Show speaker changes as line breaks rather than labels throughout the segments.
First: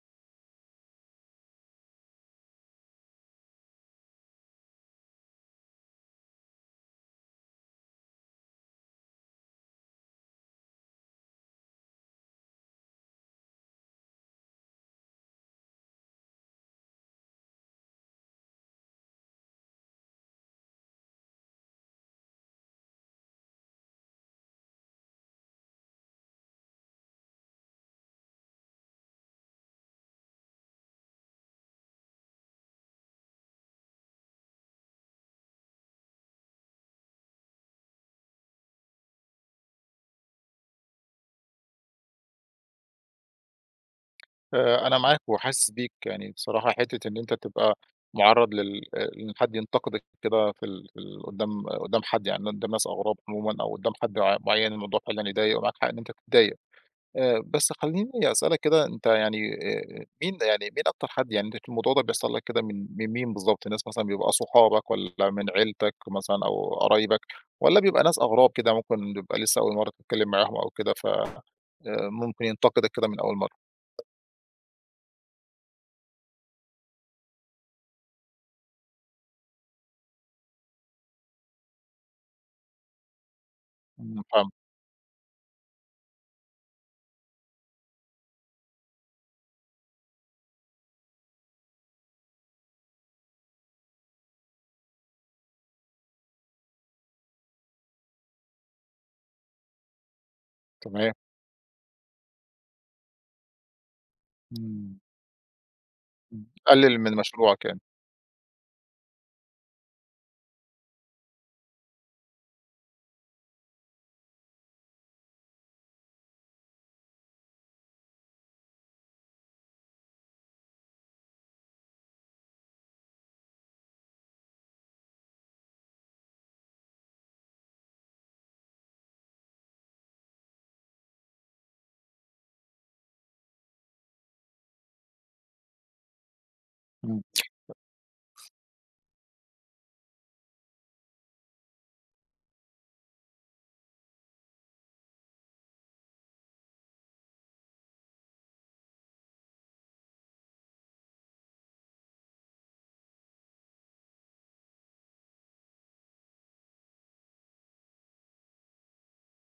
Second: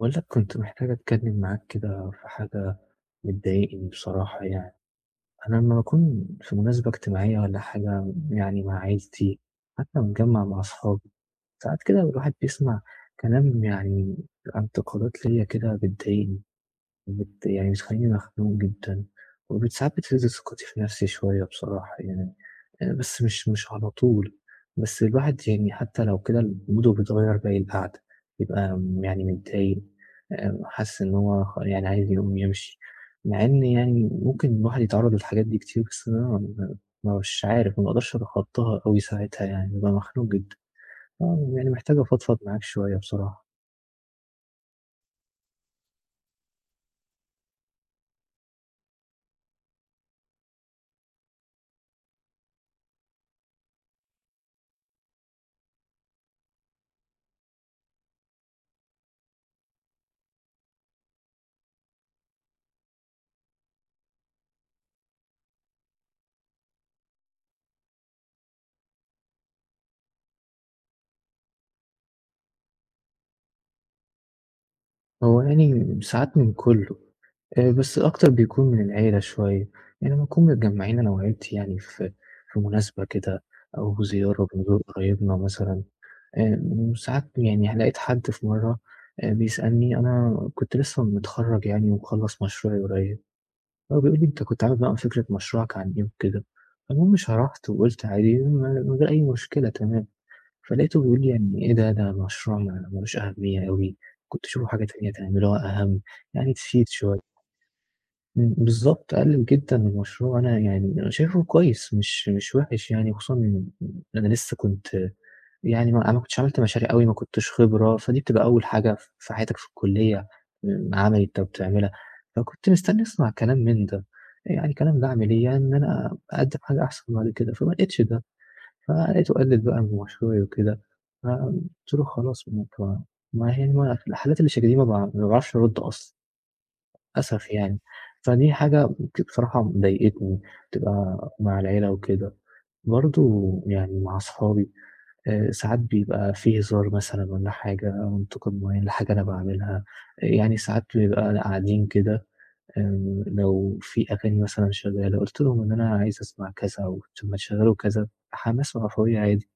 باقول لك كنت محتاج أتكلّم معاك كده في حاجة مضايقني بصراحة يعني، أنا لمّا باكون في مناسبة اجتماعية والّا حاجة يعني مع عيلتي، حتى متجمّع مع أصحابي، ساعات كده الواحد بيسمع كلام يعني بيبقى انتقادات ليّا كده بتضايقني. يعني بتخلّيني مخنوق جدًا، ساعات بتهز ثقتي في نَفْسي شوية بصراحة يعني، بس مش على طول، بس الواحد يعني حتّى لو كده موده بيتغيّر باقي القعدة، بيبقى يعني متضايق، حاسس إن هو يعني عايز يقوم يمشي، مع إن يعني ممكن الواحد يتعرّض للحاجات دي كتير، بس أنا مش عارف، ما باقدرش أتخطّاها أوي ساعتها يعني، بابقى مخنوق جدًا. آه، يعني محتاج أفضفض معاك شوية بصراحة.
أنا معاك وحاسس بيك، يعني بصراحة حتّة إن أنت تبقى مُعرّض إن حد ينتقدك كده في ال في ال قدّام قدّام حد، يعني قدّام ناس أغراب عمومًا، أو قدّام حد معيّن، الموضوع فعلًا يضايق، ومعاك حق إن أنت تتضايق. بس خلّيني أسألك كده، أنت يعني مين، يعني مين أكتر حد، يعني أنت الموضوع ده بيحصل لك كده من مين بالضبط؟ ناس مثلًا بيبقى صحابك، والّا من عيلتك مثلًا، أو قرايبك، والّا بيبقى ناس أغراب كده ممكن بيبقى لسه أول مرّة تتكلّم معاهم، أو كده ف ممكن ينتقدك كده من أول مرّة؟
هو يعني ساعات من كُلّه. بس أكتر بيكون من العيلة شوية، يعني لمّا نكون متجمّعين أنا وعيلتي يعني في مناسبة كده أو
إمم،
زيارة
فاهمك.
بنزور قرايبنا مثلًا، ساعات يعني لقيت حد في مرّة بيسألني أنا كنت لسه متخرّج يعني ومخلّص مشروعي قريب، هو بيقول لي: "أنت كنت عامل بقى فكرة مشروعك عن إيه وكده؟" فالمهم شرحت وقُلت عادي من غير أي مشكلة تمام، فلقيته
تمام.
بيقول لي: "يعني إيه ده، ده مشروع ما لوش أهمية أوي، كنت شوفوا حاجة
إمم.
تانية تعملوها أهم." يعني مشيت
قلل من
شوية.
مشروعك يعني.
إمم، بالضبط، قلل جدًا من المشروع، أنا شايفه كويس مش وحش يعني، خصوصًا إن أنا لسه كنت يعني ما أنا ما كنتش عملت مشاريع أوي، ما كنتش خبرة، فدي بتبقى أول حاجة في حياتك في الكلية، عملي أنت بتعملها، فكنت مستني أسمع كلام من ده، يعني كلام ده أعمل إيه يعني إن أنا أقدم حاجة أحسن بعد كده، فما لقيتش ده، فلقيته قلل بقى من مشروعي وكده، فقُلت له خلاص ما ك ما يعني ما في الحالات اللي شكل دي ما باعرفش أرد أصلًا.
إمم.
للأسف يعني، فدي حاجة بصراحة مضايقتني، بتبقى مع العيلة وكده. برضه يعني مع أصحابي ساعات بيبقى في هزار مثلًا والّا حاجة أو انتقاد معيّن لحاجة أنا باعملها، يعني ساعات بنبقى قاعدين كده لو في أغاني مثلًا شغالة قُلت لهم إن أنا عايز أسمع كذا أو طب ما تشغّلوا كذا، حماس وعفوية عادي.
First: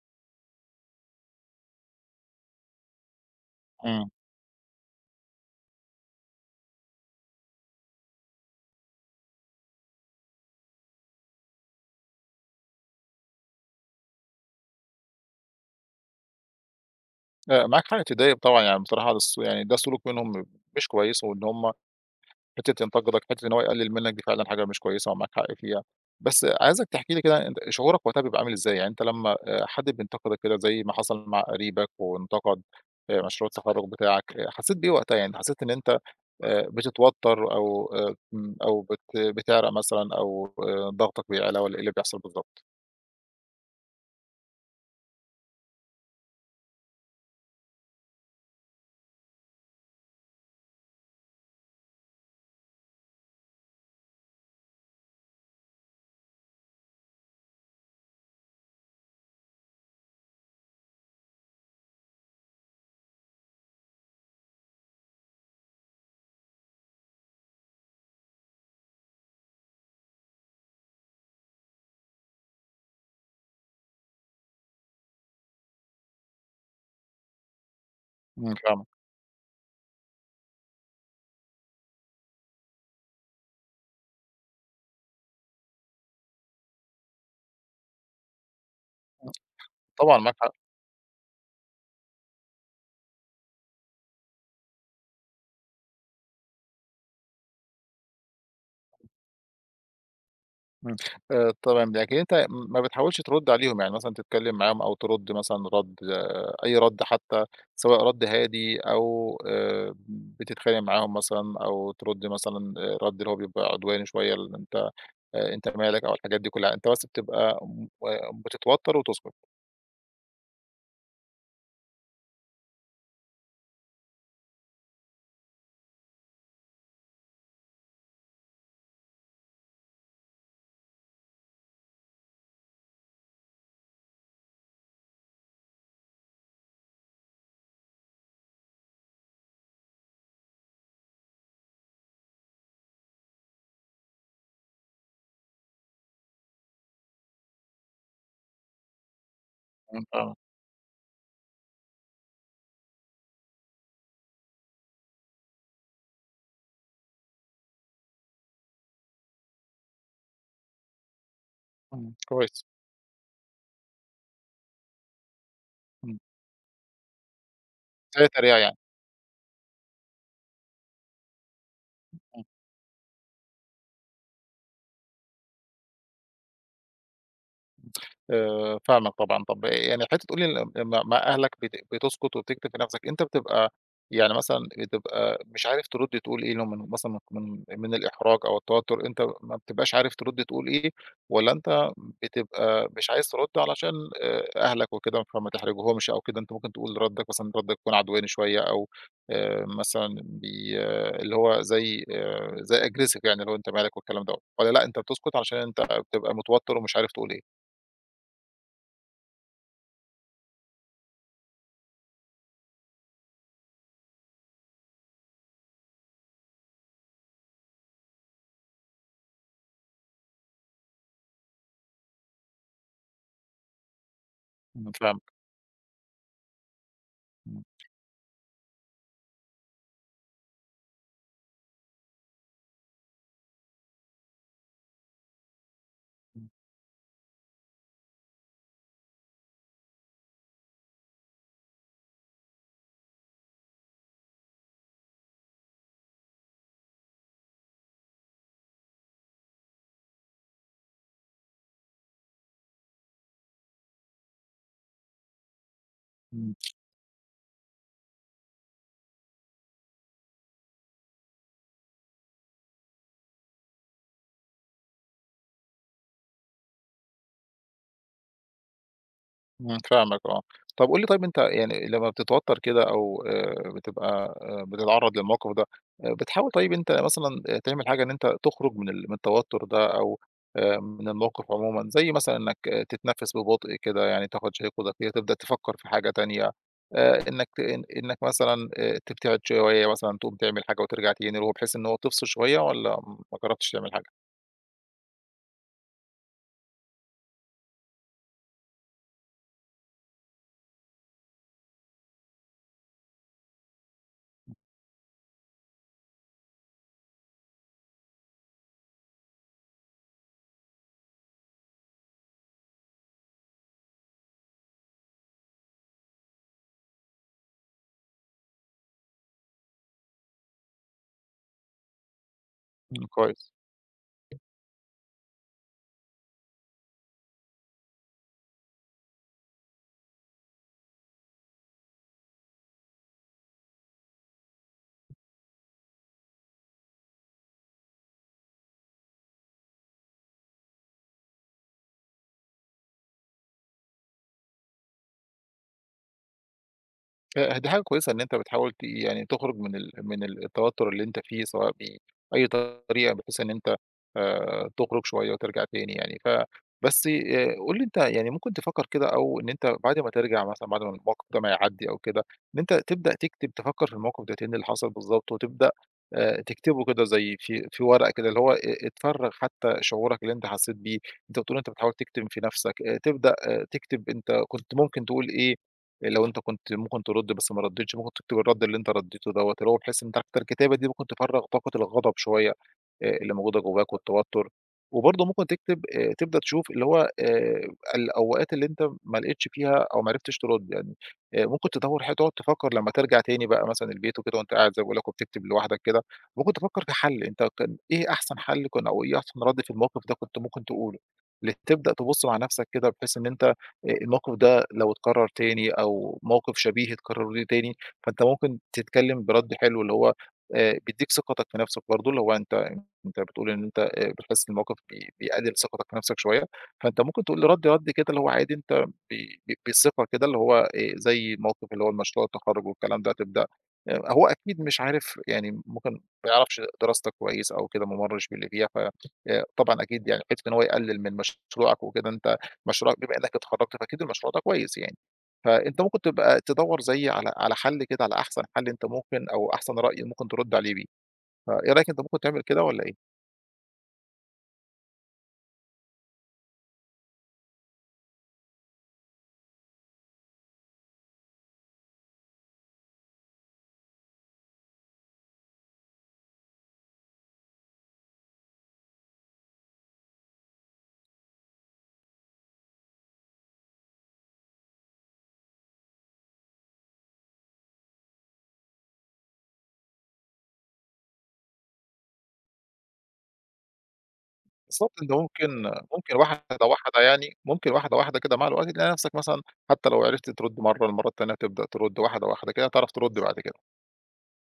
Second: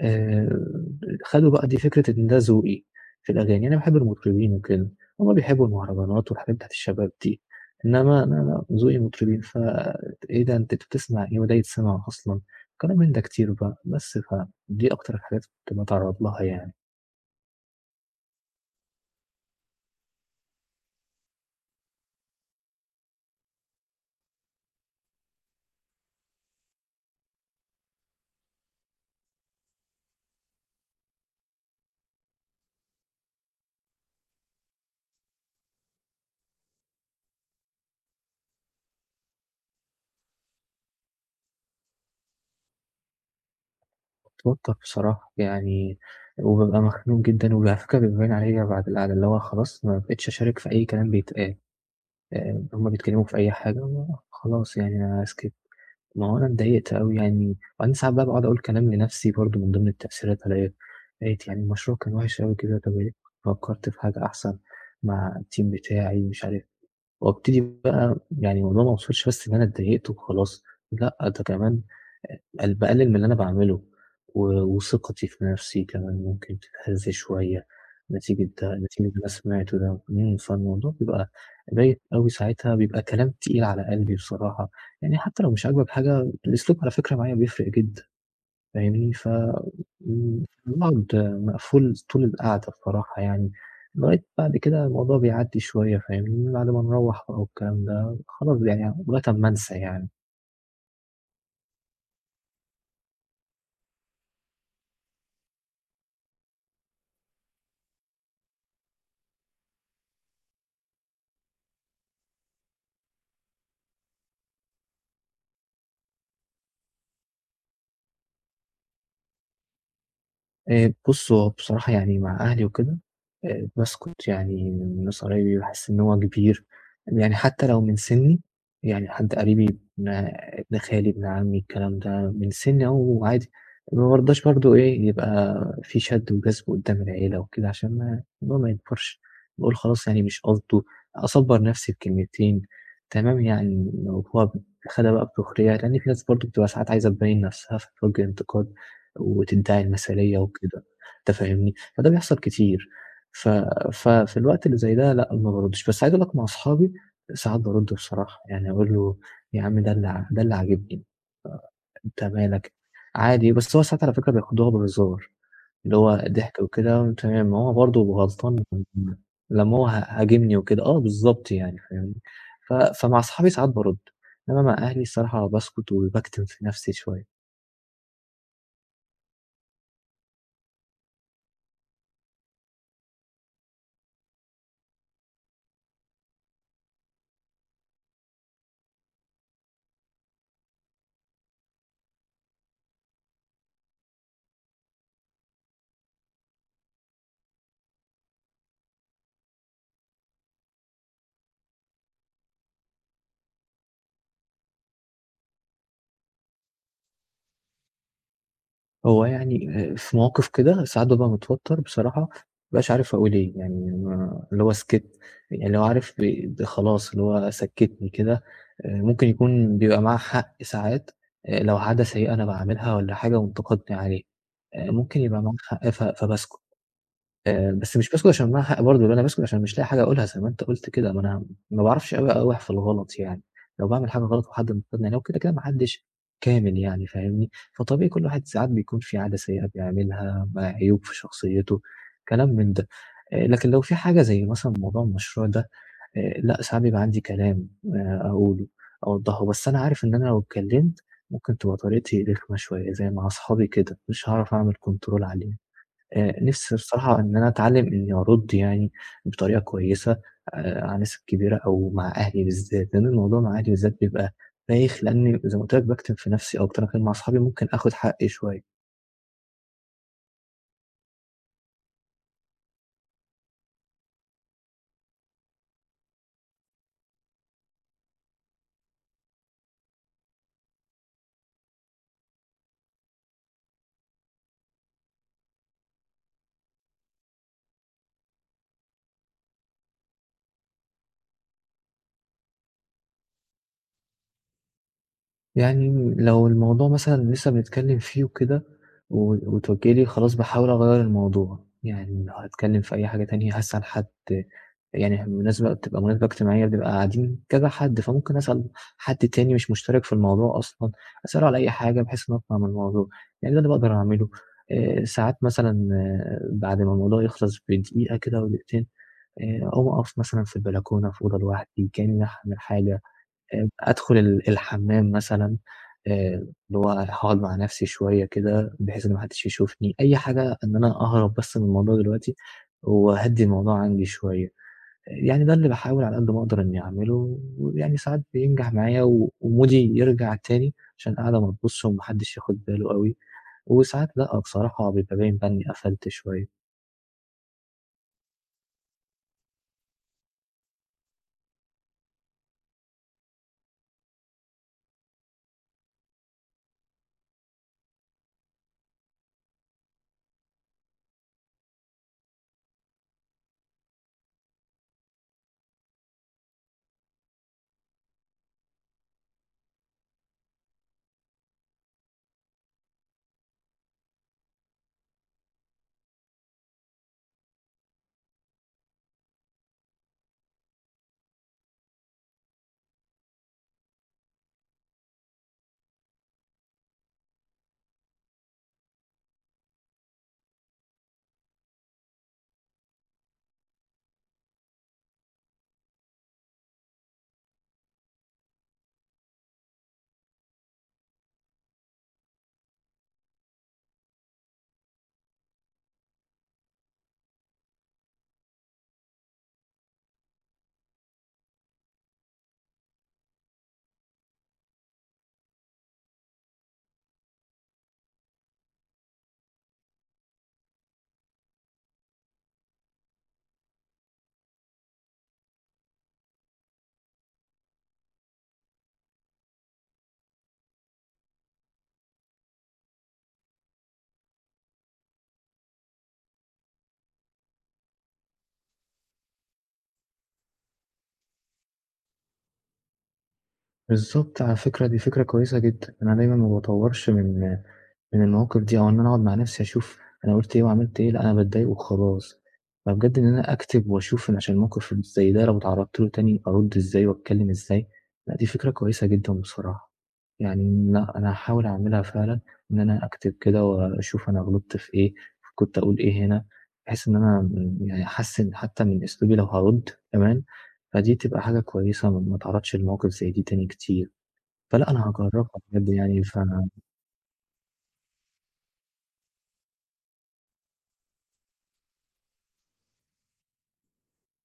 آآ خدوا بقى دي فكرة إن ده ذوقي في الأغاني، أنا باحب
إمم.
المطربين وكده، هُم بيحبوا المهرجانات والحاجات بتاعة الشباب دي، إنما أنا لأ، ذوقي مطربين إيه ده أنت بتسمع إيه وده يتسمع أصلًا، كلام من ده كتير بقى، بس فدي أكتر الحاجات كنت باتعرّض لها يعني،
لأ، معاك حق تضايق طبعًا، يعني بصراحة ده يعني ده سلوك منهم مش كويس، وإن هم حتّة ينتقدك، حتّة إن هو يقلل منك، دي فعلًا حاجة مش كويسة ومعاك حق فيها. بس عايزك تحكي لي كده أنت شعورك وقتها بيبقى عامل إزاي؟ يعني أنت لمّا حد بينتقدك كده زي ما حصل مع قريبك، وانتقد مشروع التخرُّج بتاعك، حسيت بإيه وقتها؟ يعني أنت حسيت إن أنت بتتوتر، أو إمم، أو بت بتعرق مثلًا، أو ضغطك بيعلى، والّا إيه اللي بيحصل بالضبط؟
باتوتر بصراحة يعني وبابقى مخنوق جدًا وعلى فكرة بيبقى باين عليَّ بعد القعدة اللي هو خلاص ما بقيتش أشارك في أي كلام بيتقال، هُم بيتكلموا في أي حاجة خلاص يعني أنا سكت. ما هو أنا اتضايقت أوي يعني، وبعدين ساعات بقى باقعد أقول كلام لنفسي برضه من ضمن التأثيرات عليَّ، لقيت يعني المشروع كان وحِش أوي كده، طَب يا ريتني فكّرت في حاجة أحسن مع الteam بتاعي مش عارف وابتدي بقى يعني الموضوع ما وصلش بس إن أنا اتضايقت وخلاص، لأ ده كمان باقلل من اللي أنا باعمله، و وثقتي في نفسي كمان ممكن تتهز شوية نتيجة
إمم.
ده
فاهمك.
نتيجة اللي أنا سمعته ده، فالموضوع بيبقى بايت أوي ساعتها، بيبقى كلام تقيل على قلبي بصراحة، يعني حتى لو مش عاجبك حاجة الأسلوب على فكرة معايا بيفرق جدًا فاهمني، ف
طبعًا معاك
إمم،
حق.
باقعد مقفول طول القعدة بصراحة يعني، لغاية بعد كده الموضوع بيعدّي شوية فاهمني، بعد ما نروّح بقى والكلام ده خلاص يعني لغاية أمّا أنسى يعني.
إمم. تمام، لكن أنت ما بتحاولش ترُد عليهم، يعني مثلًا تتكلّم معاهم، أو ترُد مثلًا رَد، أي رَد حتّى، سواء رَد هادي، أو بتتخانق معاهم مثلًا، أو ترُد مثلًا رَد اللي هو بيبقى عدواني شوية، اللي أنت أنت مالك، أو الحاجات دي كُلّها، أنت بس بتبقى م آه، بتتوتّر وتسكت.
بُص، هو بصراحة يعني مع أهلي وكده باسكت، يعني من ناس قرايبي باحس إن هو كبير، يعني حتى لو من سِنّي، يعني حد قريبي ابن خالي، ابن عمي، الكلام ده من سِنّي أهو عادي، ما بارضاش برضه إيه، يبقى في شَد وجذب قدّام العيلة وكده عشان ما الموضوع ما يكبرش، باقول خلاص يعني مش قصده، أصبّر نَفْسي بكلمتين تمام يعني، لو هو خدها بقى بسخرية، لإن في ناس برضه بتبقى ساعات عايزة تبيّن نَفْسها فتوجه انتقاد. وتنتهي
إمم، فاهمك.
المثالية وكده، أنت فاهمني؟ فده بيحصل كتير، ف ففي الوقت اللي زي ده لأ، ما باردش، بس عايز أقول لك مع أصحابي ساعات بارُد بصراحة، يعني أقول له يا عم ده اللي عاجبني،
إمم،
أنت
كويس.
مالك؟ عادي، بس هو ساعات على فكرة بياخدوها بهزار، اللي
إمم،
هو ضحك وكده تمام، ما هو برضه
زي
غلطان
التريقة يعني. إمم.
لمّا هو هاجمني وكده، آه بالضبط يعني فاهمني؟ فمع أصحابي ساعات بارُد، إنما مع أهلي الصراحة باسكت وباكتم في نفسي شوية.
فاهمك طبعًا، طب يعني حتّة تقول لي لمّا مع أهلك بتسكت وبتكتم في نَفْسك، أنت بتبقى، يعني مثلًا بتبقى مش عارف ترُد تقول إيه لهم، من مثلًا من الإحراج أو التوتُّر، أنت ما بتبقاش عارف ترُد تقول إيه، والّا أنت بتبقى مش عايز ترُد علشان أهلك وكده فما تحرجهمش، أو كده، أنت ممكن تقول ردّك مثلًا رَد يكون عدواني شوية، أو مثلًا بي آه، اللي هو زي زي aggressive، يعني اللي هو أنت مالك والكلام دوّة، والّا لأ أنت بتسكت علشان أنت بتبقى متوتّر، ومش عارف تقول إيه؟
هو يعني في مواقف كده ساعات بابقى متوتّر بصراحة، ما بابقاش عارف أقول إيه، يعني ما اللي هو سكِتّ، يعني اللي هو عارف خلاص اللي هو سكّتني كده، ممكن يكون بيبقى معاه حق ساعات، لو عادة سيئة أنا باعملها والّا حاجة وانتقدني عليه،
إمم،
ممكن
فاهمك.
يبقى معاه حق فباسكت.
إمم.
بس مش باسكت عشان معايا حق برضه، لأ أنا باسكت عشان مش لاقي حاجة أقولها زي ما أنت قُلت كده، ما أنا ما باعرفش أوي أوي في الغلط يعني، لو باعمل حاجة غلط وحد نقدني عليها وكده، كده ما حدش
إمم.
كامل يعني فاهمني، فطبيعي كل واحد ساعات بيكون في عادة سيئة بيعملها، ما عيوب في شخصيته، كلام من ده. لكن لو في حاجة زي مثلًا موضوع المشروع ده، لأ ساعات بيبقى عندي كلام أقوله، أوضّحه، بس أنا عارف إن أنا لو اتكلمت ممكن تبقى طريقتي رخمة شوية زي مع أصحابي كده، مش هاعرف أعمل control عليه.
إمم.
نِفْسي الصراحة إن أنا أتعلّم إنّي أرُد يعني بطريقة كويسة على الناس الكبيرة أو مع أهلي بالذات، لإن الموضوع مع أهلي بالذات بيبقى بايخ لإنّي زي ما قُلت لك باكتم في نَفْسي أكتر، لكن مع أصحابي ممكن آخُد حقّي شوية.
إمم، فاهمك آه. طب قُل لي، طيب أنت يعني لمّا بتتوتّر كده، أو بتبقى بتتعرّض للموقف ده، بتحاول طيب أنت مثلًا تعمل حاجة إن أنت تخرج من التوتّر ده، أو من الموقف عمومًا، زي مثلًا إنّك تتنفّس ببطء كده، يعني تاخُد شهيق ودقيق، تبدأ تفكّر في حاجة تانية، إنّك ت إن إنّك مثلًا تبتعد شوية، مثلًا تقوم تعمل حاجة وترجع تاني، اللي هو بحيث إن هو تفصل شوية، والّا ما جرّبتش تعمل حاجة؟
يعني لو الموضوع مثلًا لسه بنتكلّم فيه وكده و وتقولي لي خلاص باحاول أغيّر الموضوع، يعني لو هاتكلّم في أي حاجة تانية هاسأل حد، يعني المناسبة بتبقى مناسبة اجتماعية بنبقى قاعدين كذا حد، فممكن أسأل حد تاني مش مشترك في الموضوع أصلًا، أسأله على أي حاجة بحيث إن أنا أطلع من الموضوع، يعني ده اللي باقدر أعمله. ساعات مثلًا آه، بعد ما الموضوع يخلص بدقيقة كده أو دقيقتين، أقوم أقف مثلًا في البلكونة في أوضة لوحدي كإنّي باعمل حاجة.
إمم، كويس.
أدخل الحمّام مثلًا، اللي هو هاقعد مع نَفْسي شوية كده بحيث إن ما حدّش يشوفني، أي حاجة إن أنا أهرب بس من الموضوع دلوقتي وأهدّي الموضوع عندي شوية، يعني ده اللي باحاول على قد ما أقدر إنّي أعمله ويعني ساعات بينجح معايا ومودي يرجع تاني عشان القعدة ما تبوظش وما حدّش ياخُد باله أوي وساعات لأ، بصراحة بيبقى باين بقى إنّي قفلت شوية.
دي حاجة كويسة إن أنت بتحاول يعني تخرج من التوتر اللي أنت فيه، سواء بأي طريقة، بحيث إن أنت تخرج شوية وترجع تاني يعني. بس قُل لي، أنت يعني ممكن تفكر كده، أو إن أنت بعد ما ترجع مثلًا، بعد ما الموقف ده ما يعدّي أو كده، إن أنت تبدأ تكتب، تفكر في الموقف ده تاني اللي حصل بالضبط، وتبدأ تكتبه كده، زي في ورقة كده، اللي هو تفرّغ حتى شعورك اللي أنت حسيت بيه، أنت بتقول أنت بتحاول تكتم في نفسك، تبدأ تكتب أنت كنت ممكن تقول إيه لو أنت كنت ممكن ترد، بس ما رديتش، ممكن تكتب الرد اللي أنت رديته دوّة، اللي هو بحيث إن أنت عارف الكتابة دي ممكن تفرّغ طاقة الغضب شوية، اللي موجودة جواك والتوتر، وبرضه ممكن تكتب تبدأ تشوف اللي هو الأوقات اللي أنت ما لقيتش فيها أو ما عرفتش ترد يعني، ممكن تدوّر تقعد تفكّر لمّا ترجع تاني بقى مثلًا البيت وكده، وأنت قاعد زي ما باقول لك وبتكتب لوحدك كده، ممكن تفكّر في حل، أنت كان إيه أحسن حل كان، أو إيه أحسن رد في الموقف ده كنت ممكن تقوله، تبدأ تبُص مع نفْسك كده، بحيث إن أنت الموقف ده لو اتكرر تاني، أو موقف شبيه اتكرر ليه تاني، فأنت ممكن تتكلم برَد حلو، اللي هو بيدّيك ثقتك في نَفْسك برضه، اللي هو أنت بتقول إن أنت بتحس إن الموقف بيقلل ثقتك في نَفْسك شوية، فأنت ممكن تقول لي رَد كده اللي هو عادي، أنت بي ب بالثقة كده، اللي هو زي موقف اللي هو مشروع التخرُّج والكلام ده، تبدأ هو أكيد مش عارف يعني، ممكن ما يعرفش دراستك كويس أو كده، ما مرّش باللي فيها، ف طبعًا أكيد يعني، حتّة إن هو يقلل من مشروعك وكده، أنت مشروعك بما إنّك اتخرّجت، فأكيد المشروع ده كويس يعني. فأنت ممكن تبقى تدوّر زي على حَل كده، على أحسن حَل أنت ممكن، أو أحسن رأي ممكن ترُد عليه بيه. فإيه رأيك، أنت ممكن تعمل كده والّا إيه؟
بالضبط، على فكرة دي فكرة كويسة جدًا، أنا دايمًا ما باطوّرش من المواقف دي أو إن أنا أقعد مع نفسي أشوف أنا قُلت إيه وعملت إيه، لأ أنا باتضايق وخلاص. فبجد إن أنا أكتب وأشوف إن عشان الموقف زي ده لو اتعرّضت له تاني أرُد إزاي وأتكلّم إزاي، لأ دي فكرة كويسة جدًا بصراحة. يعني لأ أنا هاحاول أعملها فعلًا، إن أنا أكتب كده وأشوف أنا غلطت في إيه، كنت أقول إيه هنا، بحيث إن أنا يعني أحسّن حتّى من أسلوبي لو هارُد كمان، فدي تبقى حاجة كويسة ما اتعرّضش لمواقف زي دي تاني كتير. فلأ
بالضبط،
أنا
أنت
هاجرّبها
ممكن
بجد
ممكن
يعني.
واحدة، واحدة يعني، ممكن واحدة، واحدة كده مع الوقت تلاقي نَفْسك مثلًا حتّى لو عرفت ترُد مرّة، المرّة التانية تبدأ ترُد، واحدة، واحدة كده هتعرف ترُد بعد كده.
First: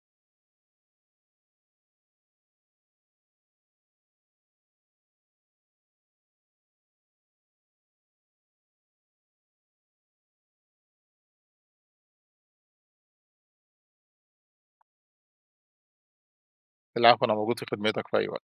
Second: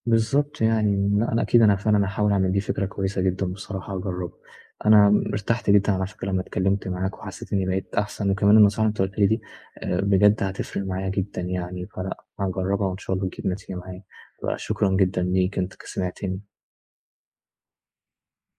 بالضبط يعني، لأ أنا أكيد أنا فعلًا هاحاول أعمل دي فكرة كويسة جدًا بصراحة هاجرّبها. أنا ارتحت جدًا على فكرة لمّا اتكلّمت معاك وحسّيت إنّي بقيت أحسن، وكمان النصيحة اللي أنت قُلت لي دي بجد هتفرق معايا جدًا يعني، فلأ هاجرّبها وإن شاء الله تجيب نتيجة معايا. فشكرًا جدًا ليك أنت سمعتني.
العفو، أنا موجود في خدمتك في أي وقت.